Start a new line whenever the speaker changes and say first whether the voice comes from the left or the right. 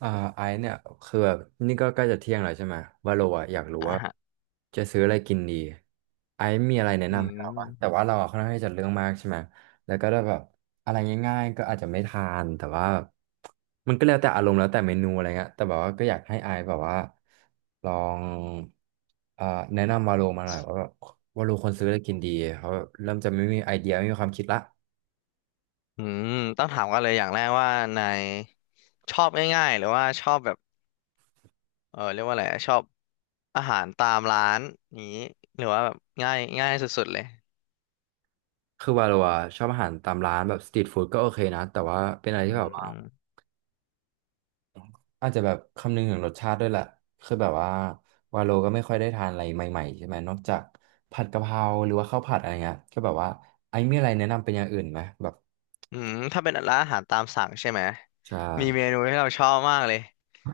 right: อ่าไอซ์เนี่ยคือแบบนี่ก็ใกล้จะเที่ยงแล้วใช่ไหมว่าโลอะอยากรู้
left: อ่า
right: ว่า
left: ฮะ
right: จะซื้ออะไรกินดีไอซ์มีอะไรแนะ
left: อื
right: นำให้เราปะแต่
left: ม
right: ว่าเราอะค่อนข้างที่จะเรื่องมากใช่ไหมแล้วก็ได้แบบอะไรง่ายๆก็อาจจะไม่ทานแต่ว่ามันก็แล้วแต่อารมณ์แล้วแต่เมนูอะไรเงี้ยแต่แบบว่าก็อยากให้ไอซ์แบบว่าลองเอ่อแนะนำวาโลมาหน่อยว่าแบบวาโลควรซื้ออะไรกินดีเขาะแบบเริ่มจะไม่มีไอเดียไม่มีความคิดละ
left: อืมต้องถามกันเลยอย่างแรกว่านายชอบง่ายๆหรือว่าชอบแบบเรียกว่าอะไรอะชอบอาหารตามร้านนี้หรือว่าแบบง่ายง่ายสุดๆเลย
right: คือวาโลอะชอบอาหารตามร้านแบบสตรีทฟู้ดก็โอเคนะแต่ว่าเป็นอะไร
left: อื
right: ที่แบบว่า
left: ม
right: อาจจะแบบคำนึงถึงรสชาติด้วยแหละคือแบบว่าวาโลก็ไม่ค่อยได้ทานอะไรใหม่ๆใช่ไหมนอกจากผัดกะเพราหรือว่าข้าวผัดอะไรเงี้ยก็แบบว่าไอ้มีอะไรแนะนำเป็นอย่างอื่นไหมแบบ
left: อืมถ้าเป็นร้านอาหารตามสั่งใช่ไหม
right: ใช่
left: มีเมนูที่เราชอบมากเลย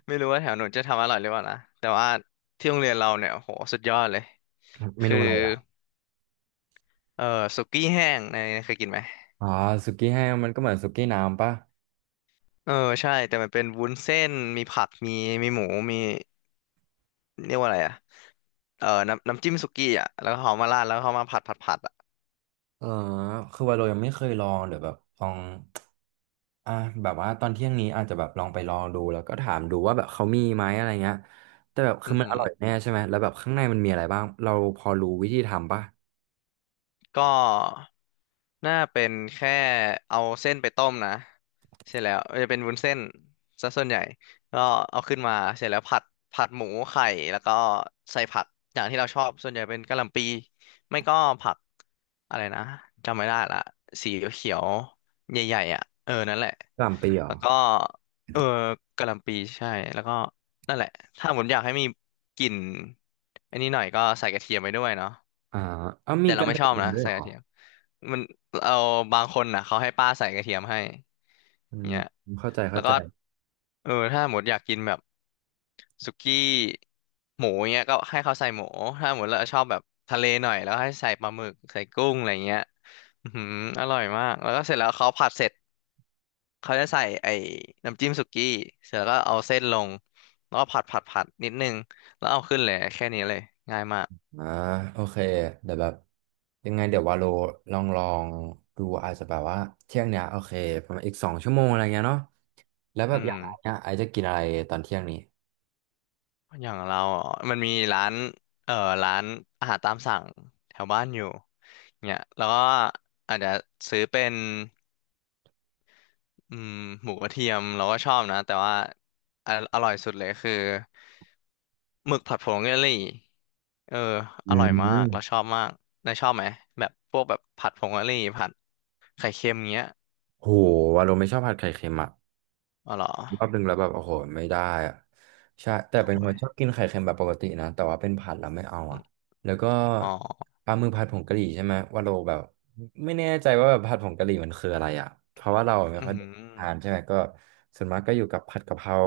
left: ไม่รู้ว่าแถวหนูจะทำอร่อยหรือเปล่านะแต่ว่าที่โรงเรียนเราเนี่ยโหสุดยอดเลย
right: เม
left: คื
right: นู
left: อ
right: อะไรอ่ะ
left: เออสุกี้แห้งนายเคยกินไหม
right: อ๋อสุกี้แห้งมันก็เหมือนสุกี้น้ำปะ
left: เออใช่แต่มันเป็นวุ้นเส้นมีผักมีหมูมี เรียกว่าอะไรอ่ะเออน้ำน้ำจิ้มสุกี้อ่ะ แล้วเขามาราดแล้วเขามาผัดอ่ะ
right: เออคือวาโลยังไม่เคยลองเดี๋ยวแบบลองอ่ะแบบว่าตอนเที่ยงนี้อาจจะแบบลองไปลองดูแล้วก็ถามดูว่าแบบเขามีไหมอะไรเงี้ยแต่แบบคื
left: อื
right: อ
left: อ
right: มัน
left: หื
right: อ
left: อ
right: ร่อยแน่ใช่ไหมแล้วแบบข้างในมันมีอะไรบ้างเราพอรู้วิธีทำปะก
left: ก็น่าเป็นแค่เอาเส้นไปต้มนะเสร็จแล้วจะเป็นวุ้นเส้นซะส่วนใหญ่ก็เอาขึ้นมาเสร็จแล้วผัดผัดหมูไข่แล้วก็ใส่ผักอย่างที่เราชอบส่วนใหญ่เป็นกะหล่ำปีไม่ก็ผักอะไรนะจำไม่ได้ละสีเขียวๆใหญ่ๆอ่ะเออนั่นแหละ
right: ะหล่ำปีเหรอ
left: แล้วก็เออกะหล่ำปีใช่แล้วก็นั่นแหละถ้าผมอยากให้มีกลิ่นอันนี้หน่อยก็ใส่กระเทียมไปด้วยเนาะ
right: อ่าเอามี
left: แต่เรา
right: การ
left: ไม่
right: แข่
left: ชอ
right: ง
left: บ
right: ขัน
left: นะ
right: ด้วย
left: ใส่
right: เหร
left: กระ
right: อ
left: เทียมมันเอาบางคนน่ะเขาให้ป้าใส่กระเทียมให้
right: อืม
left: เงี้ย
right: เข้าใจเข้า
left: แล้ว
right: ใจ
left: ก็เออถ้าหมดอยากกินแบบสุกี้หมูเงี้ยก็ให้เขาใส่หมูถ้าหมดเราชอบแบบทะเลหน่อยแล้วให้ใส่ปลาหมึกใส่กุ้งอะไรเงี้ยอือหืออร่อยมากแล้วก็เสร็จแล้วเขาผัดเสร็จเขาจะใส่ไอ้น้ำจิ้มสุกี้เสร็จแล้วก็เอาเส้นลงแล้วก็ผัดนิดนึงแล้วเอาขึ้นเลยแค่นี้เลยง่ายมาก
right: อ่าโอเคเดี๋ยวแบบยังไงเดี๋ยววาโลลองลองดูอาจจะแบบว่าเที่ยงเนี้ยโอเคประมาณอีก2 ชั่วโมงอะไรเงี้ยเนาะแล้วแบ
left: อื
right: บอยา
left: ม
right: งไอเนี่ยไอจะกินอะไรตอนเที่ยงนี้
left: อย่างเราออมันมีร้านเอ่อร้านอาหารตามสั่งแถวบ้านอยู่เนี่ยแล้วก็อาจจะซื้อเป็นอืมหมูกระเทียมเราก็ชอบนะแต่ว่าออร่อยสุดเลยคือหมึกผัดผงกะหรี่เออ
right: อื
left: อร่อยมากเราช
right: ม
left: อบมากนายชอบไหมแบบพวกแบบผัดผงกะหรี่ผัดไข่เค็มเงี้ย
right: โหวาโลไม่ชอบผัดไข่เค็มอ่ะ
left: อ๋อเหรอ
right: รอบหนึ่งแล้วแบบโอ้โหไม่ได้อะใช่แต่เป็น
left: โอ้
right: คน
left: ย
right: ชอบกินไข่เค็มแบบปกตินะแต่ว่าเป็นผัดแล้วไม่เอา
left: อ
right: อ่ะ
left: ม
right: แล้วก็
left: อ๋อ
right: ปลาหมึกผัดผงกะหรี่ใช่ไหมว่าเราแบบไม่แน่ใจว่าแบบผัดผงกะหรี่มันคืออะไรอ่ะเพราะว่าเราไม่
left: อื
right: ค่อยได้ทาน
left: ม
right: ใช่ไหมก็ส่วนมากก็อยู่กับผัดกะเพรา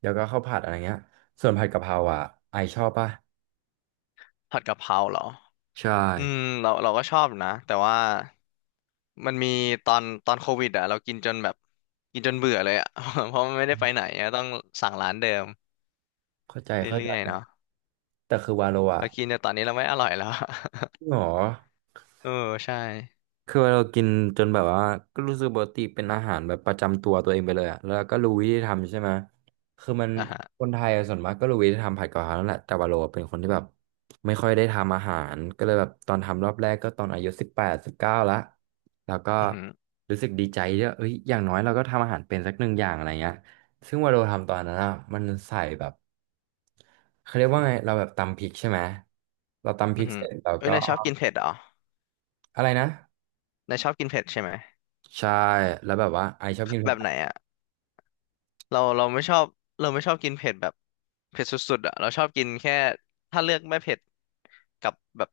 right: แล้วก็ข้าวผัดอะไรเงี้ยส่วนผัดกะเพราอ่ะไอชอบป่ะ
left: ผัดกะเพราเหรอ
right: ใช่
left: อืมเราก็ชอบนะแต่ว่า มันมีตอนโควิดอ่ะเรากินจนแบบกินจนเบื่อเลยอ่ะ เพราะมันไม่ได้ไปไหนอะต้องสั่งร้านเดิม
right: เข้าใจเข้าใจ
left: เรื่อยๆเนาะ
right: แต่คือวาโลอ่ะ
left: แล้วกินแต่ตอนนี้เราไม่อร่อยแล้ว
right: หรอ
left: เออใช่
right: คือเรากินจนแบบว่าก็รู้สึกปกติเป็นอาหารแบบประจำตัวเองไปเลยอะแล้วก็รู้วิธีทำใช่ไหมคือมัน
left: อ่ะฮะ
right: คนไทยอะส่วนมากก็รู้วิธีทำผัดกะเพรานั่นแหละแต่ว่าเราเป็นคนที่แบบไม่ค่อยได้ทำอาหารก็เลยแบบตอนทำรอบแรกก็ตอนอายุ18-19ละแล้วก็
left: อือหือ
right: รู้สึกดีใจที่ว่าเอ้ยอย่างน้อยเราก็ทำอาหารเป็นสักหนึ่งอย่างอะไรเงี้ยซึ่งว่าเราทำตอนนั้นอะมันใส่แบบเขาเรียกว่าไง เราแบบตำพริกใช่ไหม เราตำพ
left: อื
right: ริ
left: อ
right: ก
left: หื
right: เส
left: อ
right: ร็จเรา
left: เอ้ย
right: ก็
left: นายชอบกินเผ็ดเหรอ
right: อะไรนะ
left: นายชอบกินเผ็ดใช่ไหม
right: ใช่แล้วแบบว่าไอชอบกิน
left: แบบไหนอ่ะเราไม่ชอบเราไม่ชอบกินเผ็ดแบบเผ็ดสุดๆอ่ะเราชอบกินแค่ถ้าเลือกไม่เผ็ดกับแบบ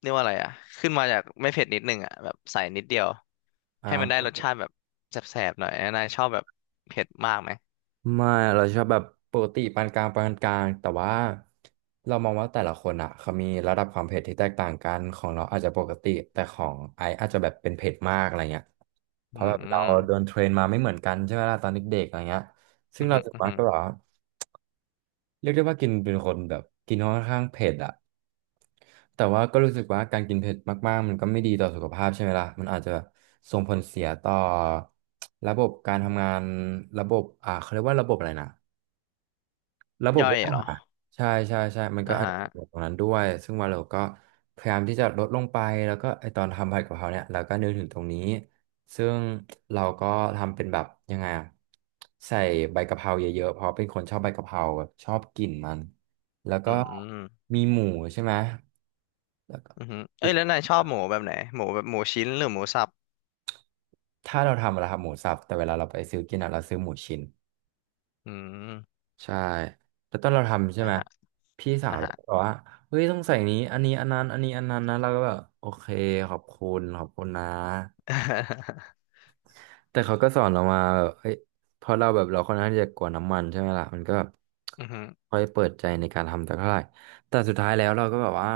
left: เรียกว่าอะไรอ่ะขึ้นมาจากไม่เผ็ดนิดนึงอ่ะแบบใส่นิดเดียวให้มันได้ร
right: อ่า
left: สชาติแบบแสบๆหน่อยนายชอบแบบเผ็ดมากไหม
right: ไม่เราชอบแบบปกติปานกลางปานกลางแต่ว่าเรามองว่าแต่ละคนอ่ะเขามีระดับความเผ็ดที่แตกต่างกันของเราอาจจะปกติแต่ของไอซ์อาจจะแบบเป็นเผ็ดมากอะไรเงี้ยเพ
left: อื
right: ราะแบ
left: ม
right: บ
left: อื
right: เรา
left: ม
right: โดนเทรนมาไม่เหมือนกันใช่ไหมล่ะตอนเด็กๆอะไรเงี้ยซึ่
left: อ
right: งเรา
left: หืม
right: ส่ว
left: อ
right: น
left: อือ
right: มาก
left: หือ
right: ก็แบบว่า เรียกได้ว่ากินเป็นคนแบบกินค่อนข้างเผ็ดอะแต่ว่าก็รู้สึกว่าการกินเผ็ดมากๆมันก็ไม่ดีต่อสุขภาพใช่ไหมล่ะ มันอาจจะส่งผลเสียต่อระบบการทำงานระบบเขาเรียกว่าระบบอะไรนะระบบ
left: ย่อยเหรอ
right: ใช่ใช่ใช่มันก็
left: อ่า
right: อาจ
left: ฮะ
right: จะเกิดตรงนั้นด้วย ซึ่งว่าเราก็พยายามที่จะลดลงไปแล้วก็ไอตอนทำผัดกะเพราเนี่ยเราก็นึกถึงตรงนี้ ซึ่งเราก็ทำเป็นแบบยังไงอะใส่ใบกะเพราเยอะๆเพราะเป็นคนชอบใบกะเพราแบบชอบกลิ่นมัน แล้ว
left: อื
right: ก็
left: มอืม
right: มีหมูใช่ไหมแล้วก็อี
left: เอ้ย
right: ก
left: แล้วนายชอบหมูแบบไหน หมูแบบหมูชิ้นหรือหมูสับ
right: ถ้าเราทำเราทำหมูสับแต่เวลาเราไปซื้อกินอะเราซื้อหมูชิ้น
left: อืม
right: ใช่แล้วตอนเราทำใช่
left: อ่า
right: ไหม
left: ฮะ
right: พี่สา
left: อ่า
right: วเรา
left: ฮะ
right: ก็บอกว่าเฮ้ยต้องใส่นี้อันนี้อันนั้นอันนี้อันนั้นนะเราก็แบบโอเคขอบคุณขอบคุณนะ แต่เขาก็สอนเรามาแบบเฮ้ยพอเราแบบเราค่อนข้างที่จะกลัวน้ำมันใช่ไหมล่ะมันก็แบบ
left: อืมอหือ
right: ค่อยเปิดใจในการทำแต่เท่าไหร่แต่สุดท้ายแล้วเราก็แบบว่า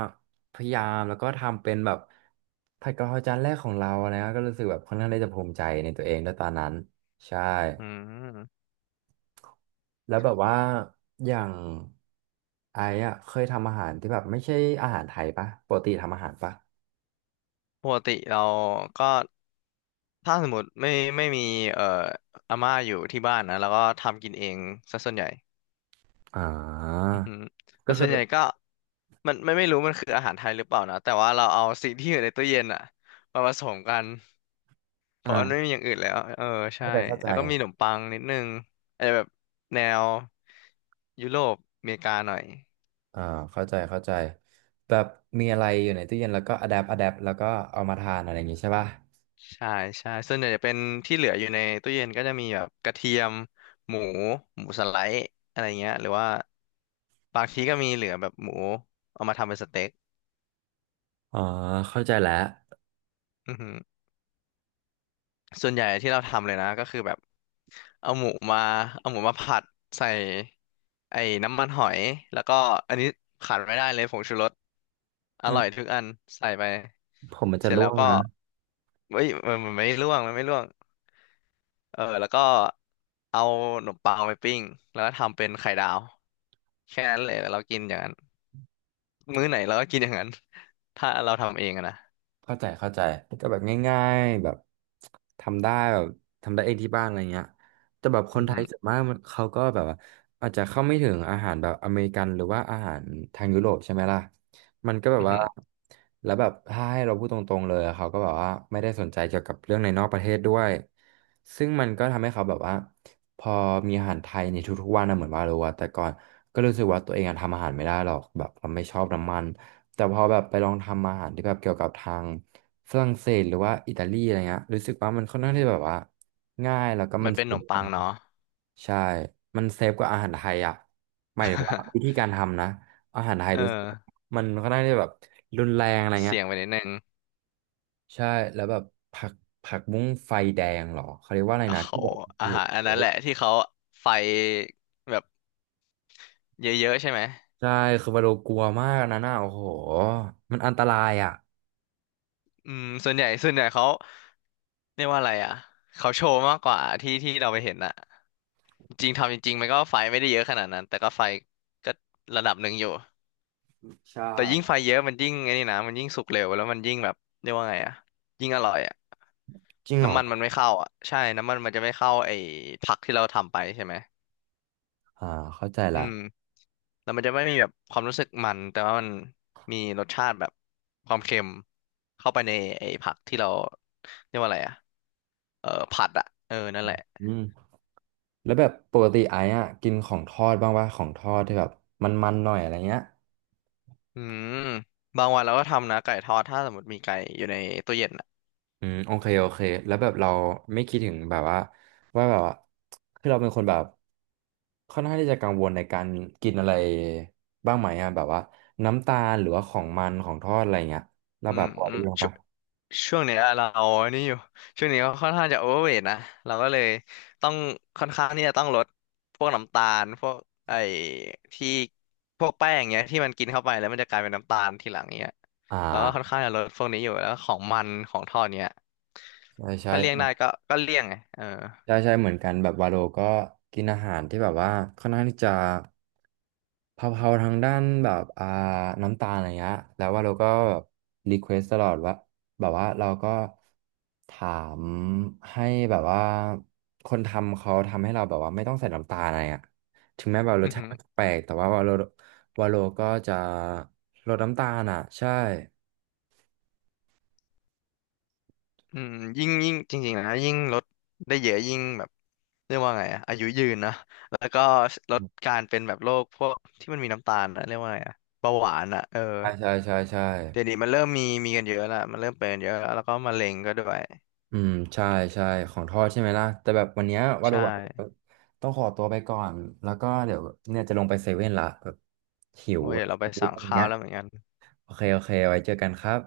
right: พยายามแล้วก็ทำเป็นแบบผัดกะเพราจานแรกของเรานะก็รู้สึกแบบค่อนข้างที่จะภูมิใจในตัวเองด้วยตอนนั้นใช่
left: อืม
right: แล้วแบบว่าอย่างไอ้อะเคยทำอาหารที่แบบไม่ใช่อาหารไทยปะปกติทำอาหารปะ
left: ปกติเราก็ถ้าสมมติไม่มีเอ่ออาม่าอยู่ที่บ้านนะแล้วก็ทำกินเองซะส่วนใหญ่
right: อ่า
left: อือหือแต่
right: ก็
left: ส่
right: คื
left: ว
right: อ
left: นใหญ่ก็มันไม่รู้มันคืออาหารไทยหรือเปล่านะแต่ว่าเราเอาสิ่งที่อยู่ในตู้เย็นอะมาผสมกัน เพราะมันไม่
right: อ่า
left: มีอย่างอื่นแล้ว เออใช่
right: เข้าใจ
left: แล้วก็มีขนมปังนิดนึงอาจจะแบบแนวยุโรปอเมริกาหน่อย
right: อ่าเข้าใจแบบมีอะไรอยู่ในตู้เย็นแล้วก็อะแดปแล้วก็เอามาทานอะไรอย่างงี้ใช่ปะ
left: ใช่ใช่ส่วนใหญ่จะเป็นที่เหลืออยู่ในตู้เย็นก็จะมีแบบกระเทียมหมูหมูสไลด์อะไรเงี้ยหรือว่าบางทีก็มีเหลือแบบหมูเอามาทำเป็นสเต็ก
right: อ๋อเข้าใจแล้ว
left: อือหือ ส่วนใหญ่ที่เราทำเลยนะก็คือแบบเอาหมูมาเอาหมูมาผัดใส่ไอ้น้ำมันหอยแล้วก็อันนี้ขาดไม่ได้เลยผงชูรสอ
right: อื
left: ร่อ
right: ม
left: ยทุกอันใส่ไป
right: ผมมันจะ
left: เสร็จ
right: ร่
left: แล้
right: ว
left: ว
right: ง
left: ก็
right: นะ
left: เฮ้ยมันไม่ร่วงมันไม่ร่วงเออแล้วก็เอาขนมปังไปปิ้งแล้วก็ทำเป็นไข่ดาวแค่นั้นเลยเรากินอย่างนั้นมื้อไหนเราก็กินอย่างนั้นถ้าเราทำเองอะนะ
right: เข้าใจก็แบบง่ายๆแบบทำได้แบบทำได้เองที่บ้านอะไรเงี้ยแต่แบบคน
left: อือ
right: ไท
left: หื
right: ย
left: อ
right: ส่วนมากมันเขาก็แบบว่าอาจจะเข้าไม่ถึงอาหารแบบอเมริกันหรือว่าอาหารทางยุโรปใช่ไหมล่ะมันก็แบ
left: อื
right: บ
left: อ
right: ว่า
left: หือ
right: แล้วแบบถ้าให้เราพูดตรงๆเลยเขาก็แบบว่าไม่ได้สนใจเกี่ยวกับเรื่องในนอกประเทศด้วยซึ่งมันก็ทำให้เขาแบบว่าพอมีอาหารไทยในทุกๆวันนะเหมือนว่าเราว่าแต่ก่อนก็รู้สึกว่าตัวเองอะทำอาหารไม่ได้หรอกแบบเราไม่ชอบน้ำมัน แต่พอแบบไปลองทำอาหารที่แบบเกี่ยวกับทางฝรั่งเศสหรือว่าอิตาลีอะไรเงี้ยรู้สึกว่ามันค่อน
left: อื
right: ข้างที่
left: ม
right: แบบว่าง่ายแล้วก็
left: มั
right: มัน
left: นเป็น
right: เซ
left: ขน
right: ฟ
left: ม
right: ก
left: ปั
right: ว่า
left: งเนาะ
right: ใช่มันเซฟกว่าอาหารไทยอ่ะหมายถึงว่าวิธีการทำนะอาหารไทย
left: เออ
right: รู้สึกมันค่อนข้างที่แบบรุนแรงอะไรเงี้
left: เสี่
right: ย
left: ยงไปนิดนึง
right: ใช่แล้วแบบผักผักบุ้งไฟแดงเหรอเขาเรียกว่าอะไร
left: โอ้
right: นะ
left: โห
right: ที่แบบโอ้
left: อาหารอัน
right: โห
left: นั้นแหละที่เขาไฟแบบเยอะๆใช่ไหม
right: ใช่คือวาโลกลัวมากนะน่ะโอ้โหมันอันตรายอ่ะ
left: อืมส่วนใหญ่เขาเรียกว่าอะไรอ่ะเขาโชว์มากกว่าที่เราไปเห็นอะจริงทำจริงๆมันก็ไฟไม่ได้เยอะขนาดนั้นแต่ก็ไฟก็ระดับหนึ่งอยู่
right: ใช่
left: แต่ยิ่งไฟเยอะมันยิ่งไอ้นี่นะมันยิ่งสุกเร็วแล้วมันยิ่งแบบเรียกว่าไงอ่ะยิ่งอร่อยอ่ะ
right: จริงเหรอ
left: น้ำมันมันไม่เข้าอ่ะใช่น้ำมันมันจะไม่เข้าไอ้ผักที่เราทำไปใช่ไหม
right: อ่าเข้าใจ
left: อื
right: ละ
left: ม แล้วมันจะไม่มีแบบความรู้สึกมันแต่ว่ามันมีรสชาติแบบความเค็มเข้าไปในไอ้ผักที่เราเรียกว่าอะไรอะเออผัดอะเออนั่นแหละ
right: อืม แล้วแบบปกติไอ้อะกินของทอดบ้างว่าของทอดที่แบบมันๆหน่อยอะไรเงี้ย
left: อืมบางวันเราก็ทำนะไก่ทอดถ้าสมมติมีไก่อยู่ในตู้เย็นอะ
right: อืมโอเคแล้วแบบเราไม่คิดถึงแบบว่าว่าแบบว่าคือเราเป็นคนแบบค่อนข้างที่จะกังวลในการกินอะไรบ้างไหมอะแบบว่าน้ำตาลหรือว่าของมันของทอดอะไรเงี้ยเรา
left: อื
right: แบบ
left: ม
right: พอ
left: อื
right: ดี
left: ม
right: ลงปะ
left: ช่วงเนี้ยเราอันนี้อยู่ช่วงนี้ก็ค่อนข้างจะโอเวอร์เวทนะเราก็เลยต้องค่อนข้างที่จะต้องลดพวกน้ำตาลพวกไอ้ที่พวกแป้งเงี้ยที่มันกินเข้าไปแล้วมันจะกลายเป็นน้ำตาลทีหลังเงี้ย
right: อ่
left: เราก็ค่อน
right: า
left: ข้างจะลดพวกนี้อยู่แล้วก็ของมันของทอดเนี้ย
right: ใช่ใช่
left: ถ้าเลี่ยงได้ก็เลี่ยงไงเออ
right: ใช่ใช่เหมือนกันแบบวาโลก็กินอาหารที่แบบว่าค่อนข้างที่จะเผาๆทางด้านแบบอ่าน้ำตาลอะไรเงี้ยแล้ววาโลก็รีเควสตลอดว่าแบบว่าเราก็ถามให้แบบว่าคนทำเขาทำให้เราแบบว่าไม่ต้องใส่น้ำตาลอะไรอ่ะถึงแม้แบบร
left: อื
right: ส
left: อ
right: ชา
left: หื
right: ติ
left: อ
right: มันจะแปลกแต่ว่าวาโลก็จะลดน้ำตาลอ่ะใช่
left: อืมยิ่งยิ่งจริงๆนะยิ่งลดได้เยอะยิ่งแบบเรียกว่าไงอะอายุยืนนะแล้วก็ลดการเป็นแบบโรคพวกที่มันมีน้ำตาลนะเรียกว่าไงอะเบาหวานอะเออ
right: ใช่ใช่ใช่ใช่
left: เดี๋ยวนี้มันเริ่มมีมีกันเยอะละมันเริ่มเป็นกันเยอะแล้วแล้วก็มะเร็งก็ด้วย
right: อืมใช่ใช่ของทอดใช่ไหมล่ะแต่แบบวันเนี้ยวาโร
left: ใช่
right: ต้องขอตัวไปก่อนแล้วก็เดี๋ยวเนี่ยจะลงไปเซเว่นละแบบหิว
left: โอ้ย
right: แบ
left: เดี๋ย
right: บ
left: วเรา ไปสั่ง
right: อะไร
left: ข้าว
right: เงี้ย
left: แล้วเหมือนกัน
right: โอเคไว้เจอกันครับ